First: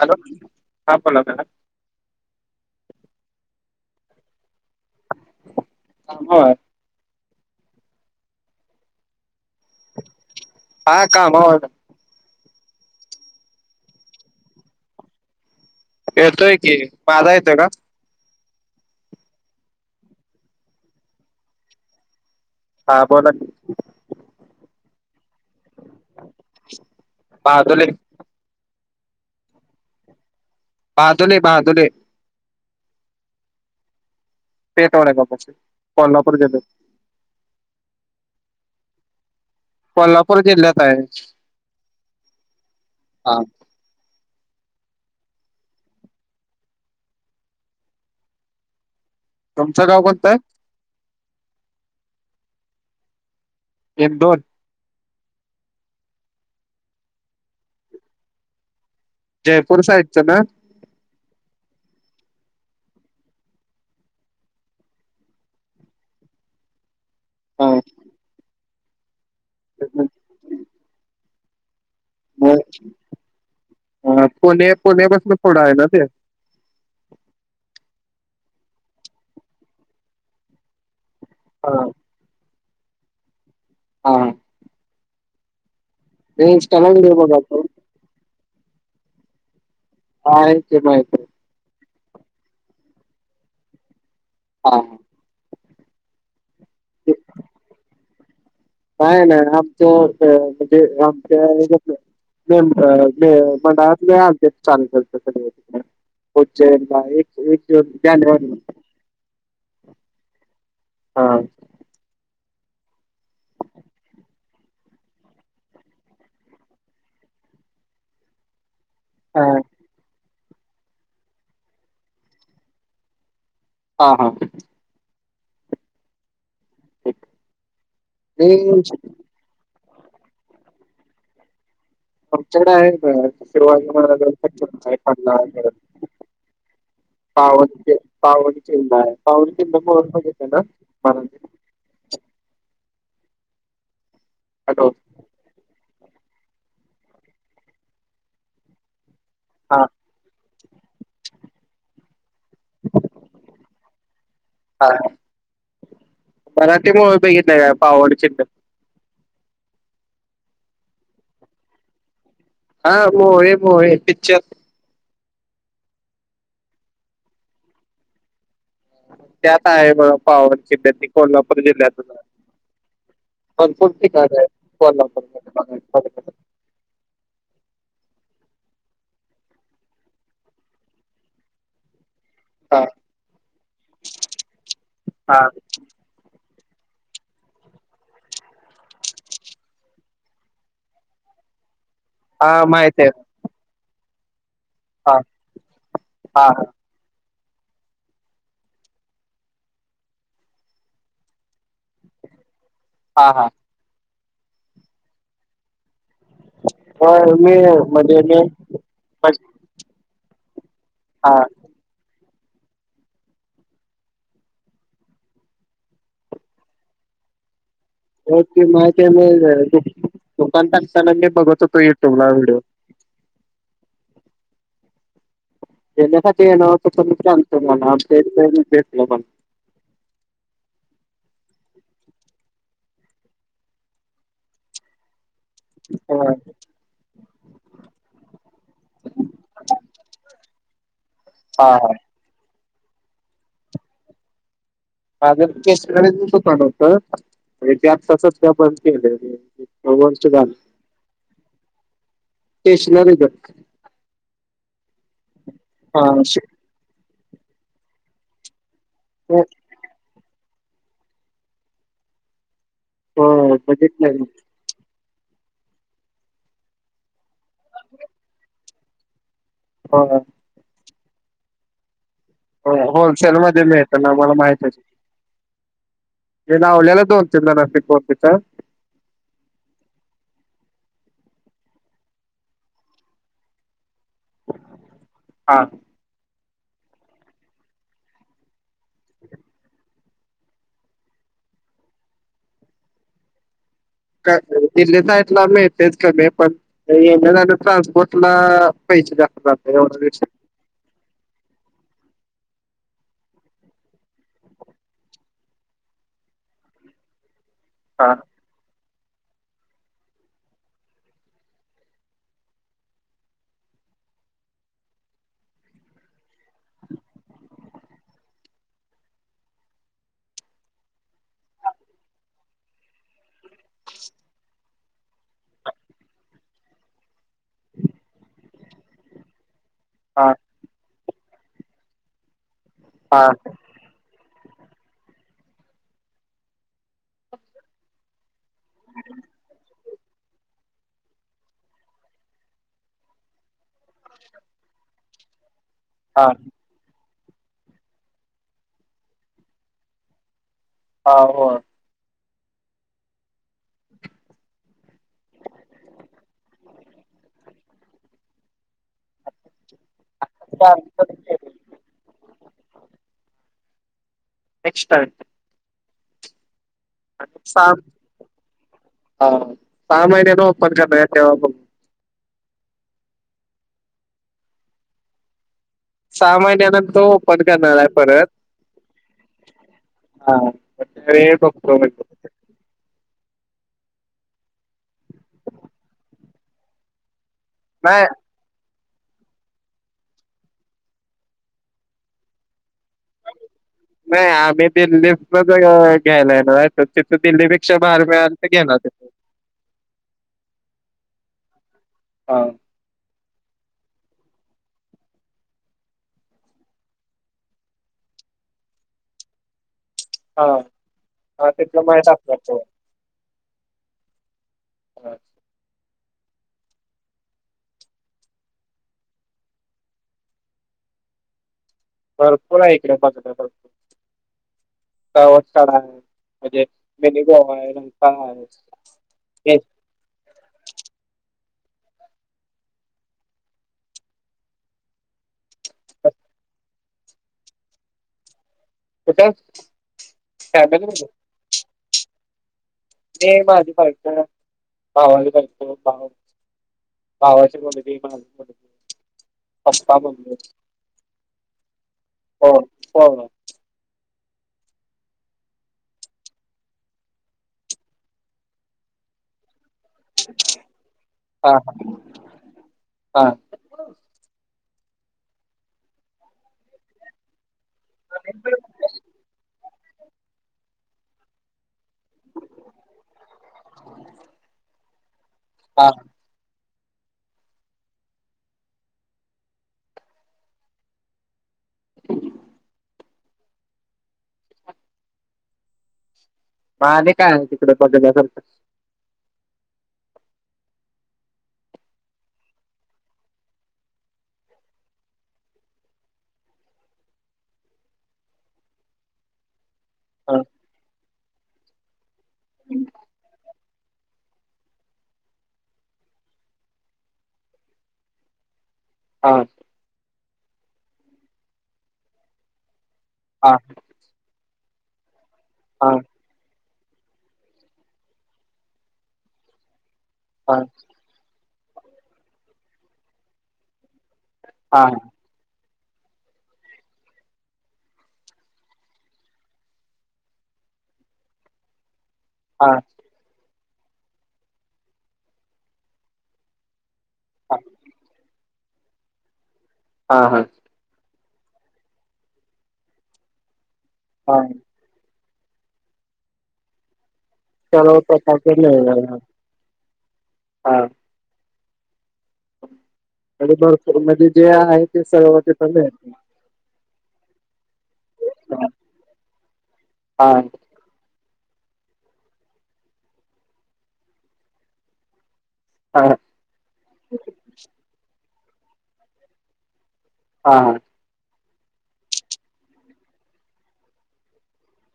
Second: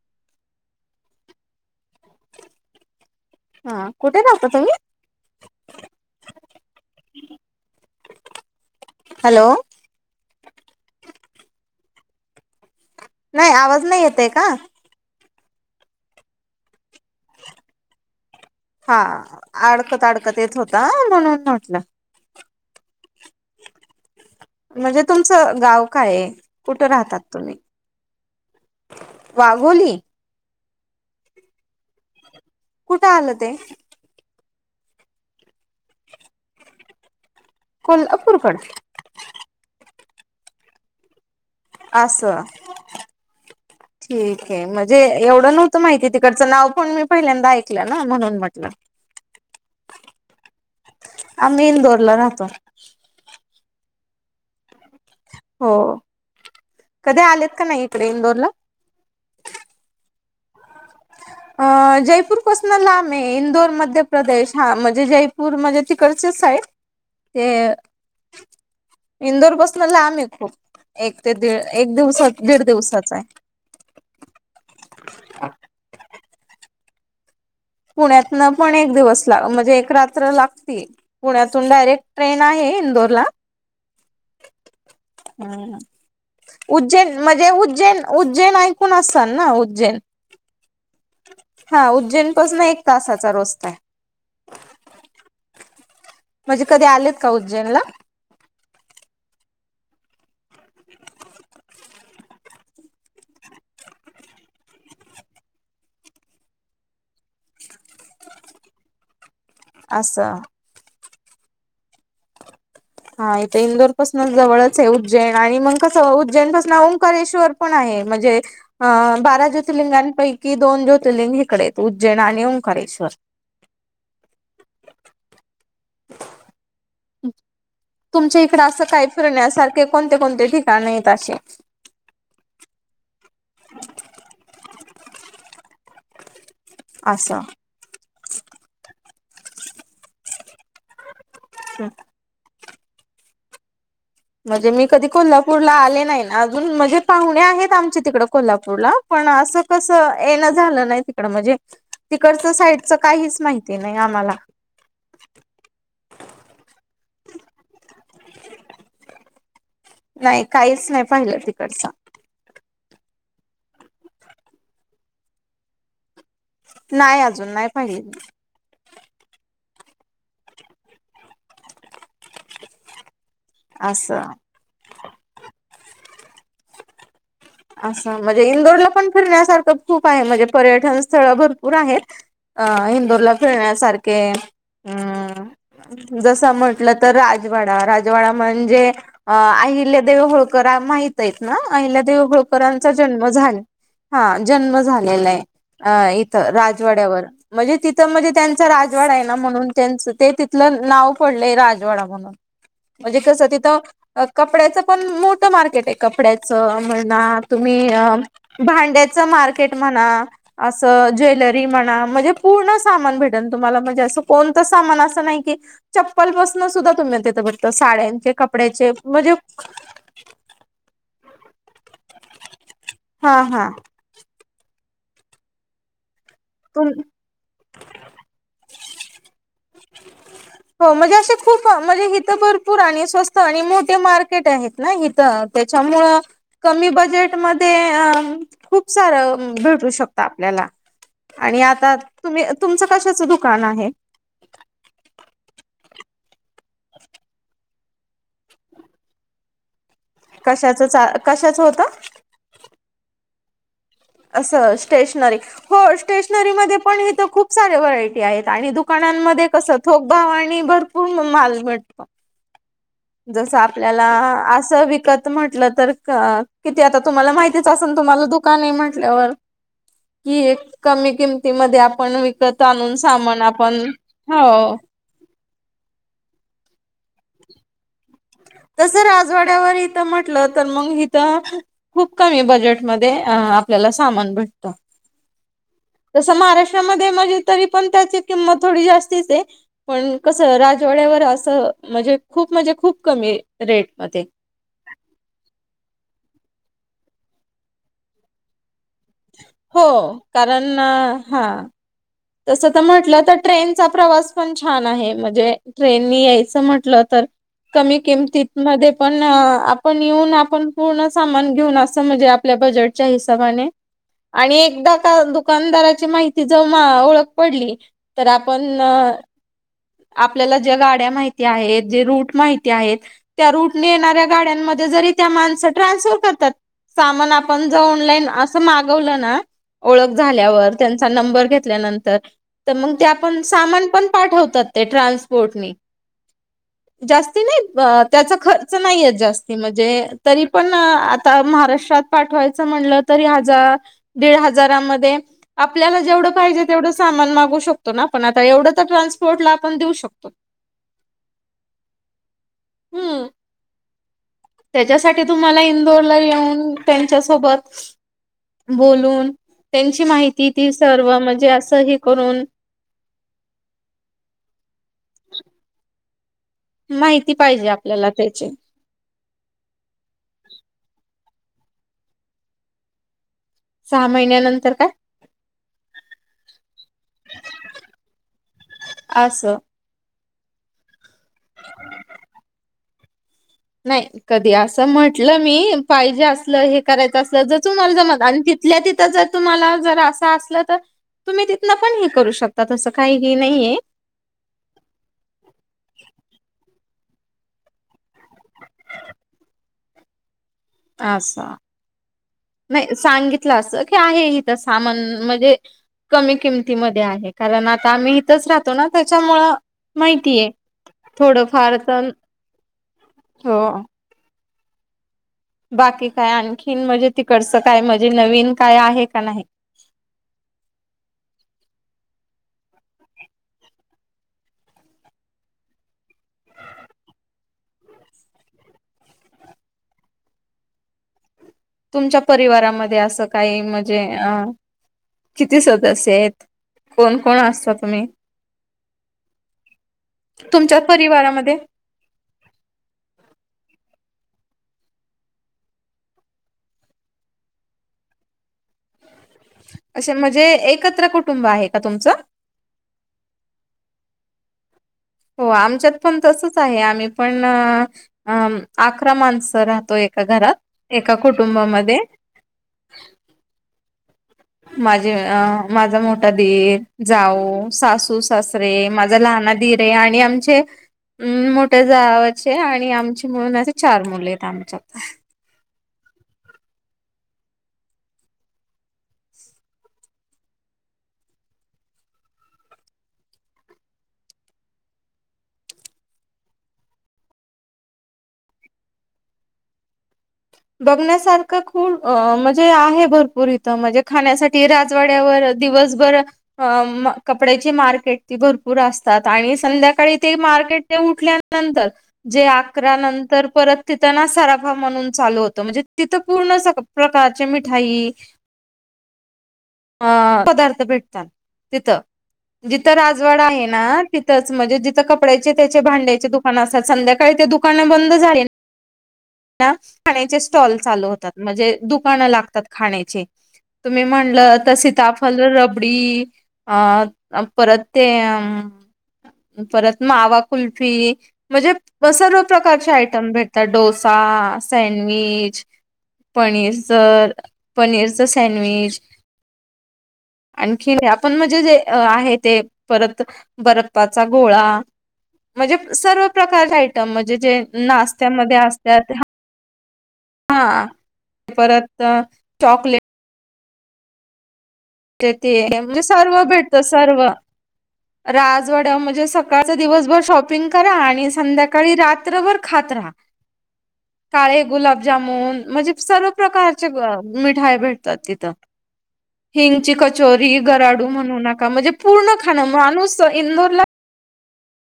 Hello, [inaudible] हा बोला काका. हा, कुटे राहता तुम्ही? बर हॅलो, आ कमावराय. नाही आवाज नाही येते का? येतोय की, माझा येतोय का? हा. अडकत, अडकत येत होता म्हणून म्हटलं. हा बोला की. म्हणजे तुमचं गाव काय आहे? कुठं राहतात तुम्ही? बहादुले वाघोली? बादोली, बादोली. कुठं आलं ते? पेठ वडगांव कोल्हापूर जिल्ह्यात. कोल्हापूर कडं? कोल्हापूर जिल्ह्यात आहे. असं. हा ठीक आहे. म्हणजे एवढं नव्हतं माहिती तिकडचं नाव पण मी पहिल्यांदा ऐकलं ना, म्हणून म्हटलं. तुमचं गाव कोणतायं? आम्ही इंदोरला राहतो. इंदोर? हो कधी आलेत का नाही इकडे इंदोरला? जयपूर साईडचं ना? [inaudible] अ जयपूर पसूनं लांब आहे, इंदोर मध्य प्रदेश हा म्हणजे जयपूर म्हणजे तिकडचेचं आहे. ते, इंदोर पसणं लांब हा हे खूप एक ते एक दिवसात, दीड दिवसाच आहे. ह पुणे, पुणे पासणं पुढे आहे ना ते. पुण्यातन पण एक दिवस ला म्हणजे, एक रात्र लागती पुण्यातून हा डायरेक्ट ट्रेन आहे इंदोर ला. हा. ह मी इंस्टाला व्हिडिओ उज्जैन म्हणजे बघालतो उज्जैन. उज्जैन ऐकून असान ना उज्जैन? हा आहे की माहित आहे. हा उज्जैनपासून एक तासाचा रस्ता आहे. हा. म्हणजे कधी आलेत का उज्जैनला? नाय नाय आमचं म्हणजे आमच्या हेज्यातलं मे मंडळात आलतीत [unintelligible] चाललत उज्जैनला एक दिवस, एक जानेवारी असं. हा. हा इथे इंदोर पाासनच जवळच आहे उज्जैन आणि मग कसं उज्जैन पाासून ओंकारेश्वर पण आहे म्हणजे अ हा बारा ज्योतर्लिंगांपैकी दोन ज्योतर्लिंग इकडे आहेत, उज्जैन आणि ओंकारेश्वर. हा हा. तुमच्या मी इकड काय असं फिरण्यासारखे कोणते कोणते ठिकाणे आहेत अशे? आमच्याकडे आहे नारवा [unintelligible] [inaudible] असं पाव पवानखिंड आहे पवानखिंड बघेत आहे ना [inaudible] हम् [inaudible] मी हॅलो कोलला [unintelligible] आले नाही, अजून म्हणजे पाहुणे आहेत. आमच्या तिकड कोल्हापूरला पण, असं हा कस येणं झालं नाही. तिकड म्हणजे, तिकडचं साईडच काहीच माहिती नाही आम्हाला. हा मराठी मूवी बघित नाही का पावड चि्ह [inaudible] नाही काहीच तिकडच, हा ब आहे ब आहे पिकच्चर, नाही. अजून नाही पहिल. त्यात आहे म पावन खिंड ती कोल्हापूर जिल्ह्यातून, भरपूर असं ठिकाणी आहे. कोल्हापूर असं, म्हणजे इंदोरला पण फिरण्यासारखं खूप आहे म्हणजे, पर्यटन स्थळ भरपूर आहेत? अ, हा हिंदूरला फिरण्यासारखे हा अम् जसं म्हटलं, तर राजवाडा राजवाडा म्हणजे? अ, अहिल्या देव होळकर माहित आहेत. ना अहिल्या देव हा होळकरांचा माहित आहे जन्म झालेला आहे? जन्म हा झालेला आहे, अ इथ हा राजवाड्यावर म्हणजे तिथं म्हणजे त्यांचा राजवाड आह., ना म्हणून, त्यांच ते तिथलं नाव पडलंय राजवाडा म्हणून, म्हणजे, हा कसं हा तिथं कपड्याच पण मोठं मार्केट आहे. कपड्याचं होय म्हणणार मी तुम्ही, म्हणजे मी भांड्याचं मार्केट म्हणा, असं हा ज्वेलरी म्हणा म्हणजे. पूर्ण सामान भेटेल तुम्हाला, म्हणजे असं कोणतं सामान असं नाही की. चप्पल बसनं सुद्धा तुम्ही देत फघत साड्यांचे कपड्याचे म्हणजे? दुकनतांगताना बघत होतो युट्यूब ला [unintelligible] हा हा, म तुम भेटलं [unintelligible] हो, म्हणजे असे खूप म्हणजे इिथं भरपूर आणि स्वस्त आणि मोठे मार्केट आहेत ना इिथं. त्याच्यामुळं, हा कमी बजेट मध्ये, अ खूप सारं भेटू शकता आपल्याला. आणि, हा हा आता तुम्ही तुमच कशाचं दुकान आहे? प नवत म्हणजे त्यात तसच ते पण केलं [unintelligible] हो, कशाच च.. कशाचं होत स्टेशनरीज, असं, स्टेशनरी हो हा श- स्टेशनरी म पण इथ खूप सारे व्हरायटी आहेत. आणि दु दुकानामध्ये कस थोकभव आणि भरपूर माल भेटतो? हो जस, आपल्याला बघितलंय मी असं विकत. म्हटलं, तर का किती आता तुम्हाला माहितीच असेल. तुम्हाला दुकान आहे म्हटल्यावर. होना, ही, एक कमी किमतीमध्ये आपण, विक हो होलसेलमध्येध्ये मिळत ना मला माहित हो आहे? ये नावल्याेला तोततीन ना सीतेच. तसं, राजवाड्यावर इथं म्हटलं. तर मग इिथं खूप कमी बजेटमध्येध्ये अ, आपल्याला सामान भेटतं. हां. जसं, महाराष्ट्रामध्ये तरी त्याची किंमत थोडी जास्तीच आहे. पण, कस राजवाड्यावर असं म्हणजे खूप म्हणजे, खूप कमी रेट महादे ते देतात ना मिळते कमी पण ट्रान्सपोर्टला. पैसे जास्त हो जातात [unintelligible] [unintelligible] हा. तस तर म्हंटल तर ट्रेनचा प्रवास पण छान आहे म्हणजे. ट्रेननी यायच म्हटल तर कमी हा किमतीत. मध्ये पण आपण येऊन आपण पूर्ण सामान घेऊन अस म्हणजे आपल्या बजेट. च्या हिशेबाने आणि येता का दुकानदाराची माहिती जाऊन ओळख पडली तर आपण आपल्याला ज्या गाड्या माहिती आहेत जे रूट माहिती आहेत. त्या रूटने येणाऱ्या गाड्यांमध्ये जरी त्या माणस ट्रान्सफर करतात. सामान आपण जर ऑनलाईन अस मागवल ना. ओळख हा झाल्यावर त्यांचा नंबर घेतल्यानंतर तर मग ते हा आपण सामान पण पाठवतात ते ट्रान्सपोर्टने जास्ती नाही त्याचा खर्च खर्च नाही येत जास्त म्हणजे तरी पण आता महाराष्ट्रात पाठवायचा म्हणल तरी हजार दीड हजारामध्ये आपल्याला जेवढ हा पाहिजे. तेवढ सामान मागवू शकतो ना आपण आता एवढ तर ट्रान्सपोर्टला आपण देऊ शकतो. आ हो. हम्म त्याच्यासाठी तुम्हाला इंदोरला येऊन त्यांच्यासोबत बोलून त्यांची माहिती ती सर्व म्हणजे अस हे करून. नेक्स्ट [unintelligible] माहिती पाहिजे आपल्याला त्याची. हां सहा महिन्यांनी ओपन करणार आहे तेव्हा बघू. सहा महिन्यानंतर काय? सहा महिन्यानंतर ओपन करणार आहेत परत. असं हां नाही कधी अस म्हटल मी पाहिजे असल हे करायच असल तर तुम्हाला नाही जमल. आणि ति तिथल्या तिथ जर तुम्हाला जर अस असल तर. तुम्ही तिथन पण हे करू शकता तस काही हे नाहीये. नाही आम्ही दिल्लीतच घ्यायला येणार ना तर तिथ दिल्लीपेक्षा भारी मिळाल तर घेणार. अस. हां. नाही सांगितल अस की आहे इथ सामान म्हणजे. कमी किमतीमध्ये आहे कारण आता आम्ही इथच राहतो ना त्याच्यामुळ. हा माहितीये हा थोडफार तिथलं तर माहीत आपल्याला हो. [inaudible] बाकी काय आणखीन म्हणजे तिकडच काय म्हणजे नवीन काय आहे का नाही? भरपूर आहे इकड बघण्यासारख. [unintelligible] काढा म्हणजे मिनीबो आहे रंग [unintelligible] ता आहे. तेच. तुमच्या परिवारामध्ये अस काही म्हणजे किती सदस्य आहेत. कोण कोण असता तुम्ही कुठं तुमच्या फॅमिली परिवारामध्ये? मी माझी बायको, भावाची बायको भाऊ. भावाची मुलगी, माझी मुलगी. पप्पा असे मम्मी म्हणजे एकत्र कुटुंब आहे का तुमच? हो हो. हो हो. हो आमच्यात पण तसंच आहे, आम्ही पण अ.. अं.. अकरा माणसं राहतो एक एका घरात, एका हा हा कुटुंबामध्ये हा माझे अ माझा मोठा दीर, जाऊ, सासू-सासरे, माझा लाहाना दिरये आणि आमचे हम्म, मोठ्या जावाचे आणि आमचे मिळून असे चार मुलेत आमच्यात. हा [inaudible] म आणि काय आहे तिकडे बघण्यासारखं? बघण्यासारखं खू.., अ.. म्हजे आहे भरपूर इथं, म्हजे खाण्यासाठी ते राजवाड्यावर अ दिवसभर अ अ म कपड्याची मार्केट, ती भरपूर असतात आणि संध्याका काळी ते हा मार्केट, ते उठल्यानंतर, जे अकरा नंतर परत तितं ना सराफा म्हनून चालू होत, म्हंजे तितं पूर्ण प्रकारचे मिठाई हां अ पदार्थ भेटतात. तिथं जिथं राजवाडा हा आहे ना तिथच म्हणजे जिथं कपड्यायचे त्याचे, हा भांड्यायचे दुक् पणं अंस संध्याकाळी ते दुकानं बंद झाले ना, खाण्याचे हा स्टॉल चालू होतात. म्हणजे दुकानं लागतात खाण्याची तुम्ही म्हणलं तर हा सिताब फल रबडी अ अ परत ते अं परत मावा कुल्फी, म्हंजे पसर वप्...... खूप हा. प्रकारचे आयटम भेटतात डोसा, सँडविच पनीरच, पनीरच सँडविच--' हा हा. आणखी आपण म्हणजे जे आहे.. ते परत बर्फाचा हा गोळा म्हणजे सर्व प्रकारचे आयटम मजे जे सर्व प्रकारचे नाश्त्यामध्ये मिळणार असत्यात हा. ह्ह्.... हा. परत चॉकलेट.. भरपूरमध्ये जे आहेत.. ते ते म सर्व भेटत सर्व हा राजवाड्या म्हणजे सकाळचा दिवसभर हा शॉपिंग... करा आणि संध्याकाळी रात्रभर खात राहा, काळे गुलाबजामून.... म्हनजे प् हा सर्व प्रकारच्या अ मिठाया भेटतात तिथं. हिंगची कचोरी, हा. गराडू म्हनू नका, म्हजे पूर्ण खाणं. माणूस अ इंदोरला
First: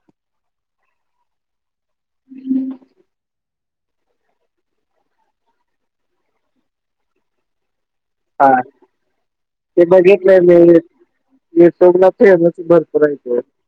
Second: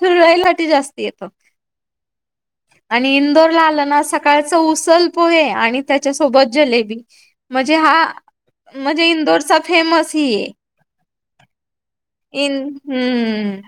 फिर्राईलाटी जास्ती येतो. हम्. आणि इंदोर ला आलं ना सकाळचं उसल पोहे, आणि त्याच्यासोबत जलेबी. म्हजे हा, हा म्हजे इंदोरचा ते फेमस बघितलंय हिये. मी युट्यूबला इन फेमस भरपूर आहे ते. हम्म्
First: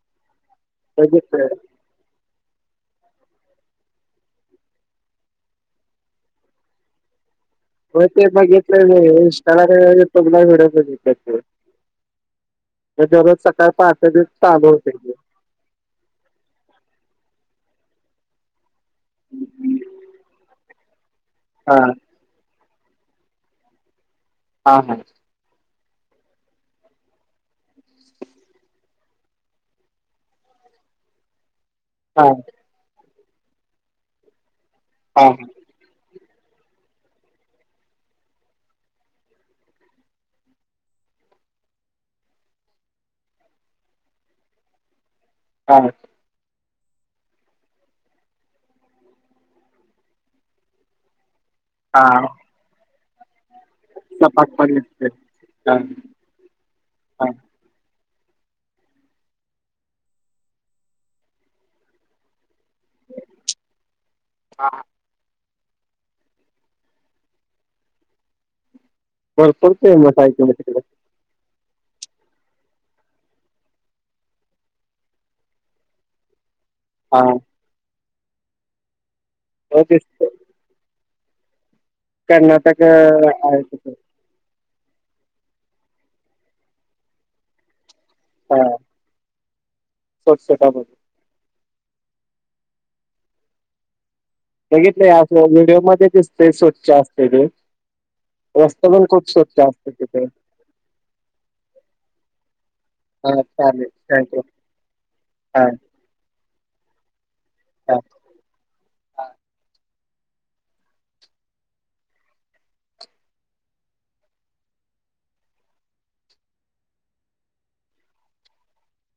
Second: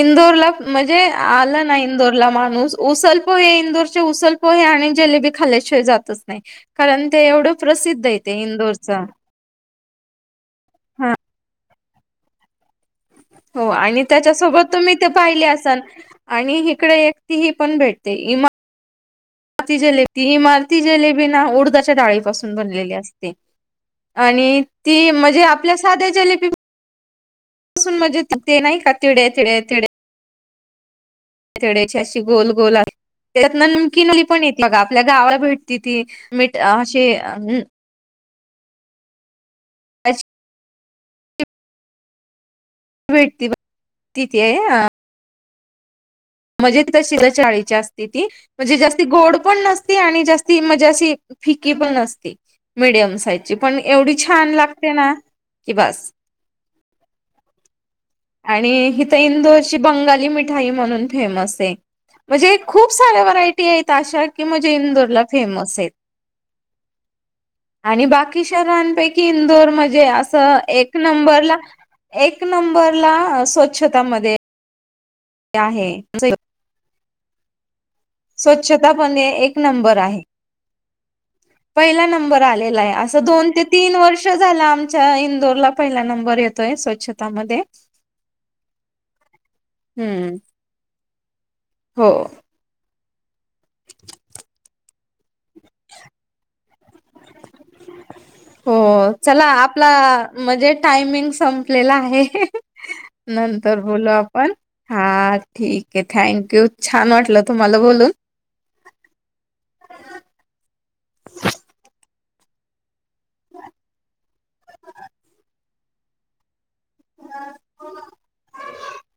इंदोर ला, म्हणजे बघितलंय आलं ना इंदोर. ला माणूस उसल पोहे, इंदोरचे उसल पोहे, आणि जलेबी खाल्ल्याशिवाय जातच नाही. कारण ते एवढं प्रसिद्ध होय आहे ते बघितलेत मी इंदोरचं इंस्टाला [unintelligible] व्हिडिओ हा बघितलेत ते. ते दररोज हो सकाळ आणि पहाटे ते चालू त्याच्यासोबत होते तुम्ही ते पाहिले असलं. आणि इकडे ही पण भेटते, इमा [unintelligible] ती.. जलेबी... इमारती जलेबी ना.. हा. उडदाच्या डाळीपासून बनलेली असते. आणि.. हा हा. ती. म्हणजे आप... आपल्या साध्या जिलेबी. पासून.. म्हणजे ते नाही का. तिडे -तिडे -तिडे... तिड्याची अशी हा. गोल -गोल. त्याच्यातन नमकीनली पण येत बघा. आपल्या हा गावाला भेट.. ति. ति... मिठ.. अशी.. भेटती बाय... तिथे... ह.. [unintelligible] मजी कशीला चाळीची असती ती म्हणजे जास्ती गोड पण नसती आणि जास्ती म्हणजे अशी... फिकी पण हा असती. Medium size. पण एवढी छान सपाट पडलेत लागते.. ते. ना.. की हा. बास.. हा आणि ईथं इंदोरची बंगाली मिठाई म्हणून... फेमस आहे. म्हणजे खूप साऱ्या व्हरायटी आहेत अशा की हा म्हणजे इंदरला... फेमस आहेत. आणि बाकी शहरांपैकी.. इंदोर भरपूर म्हणजे फेमस आहे ते असं तिकडे. एक... एक नंबरला. एक नंबरला स्वच्छता मध्ये... आहे... जे.. [unintelligible] स्वच्छता पण हे एक हो नंबर आहे. तेच पहिला नंबर आलेला कर्नाटक अ, आहे. अस आहे दोन- तिथे तीन वर्ष... झाला आमच्या इंदोरला पहिला नंबर येतोय स्वच्छतामध्ये... हा... हम्म स्वच्छतामध्ये... हो... सगितलंय अस व्हिडिओ मध्ये दिसतय सोड च्या असतय ती......... हो.... चला... आपला. म्हणजे टायमिंग संपलेला आहे. हा नंतर चालेल बोलु थँक्यू आपण हा... ठिक.. कि... थँक यू. छान वाटलं तुम्हाला हा बोलून. [unintelligible] [inaudible]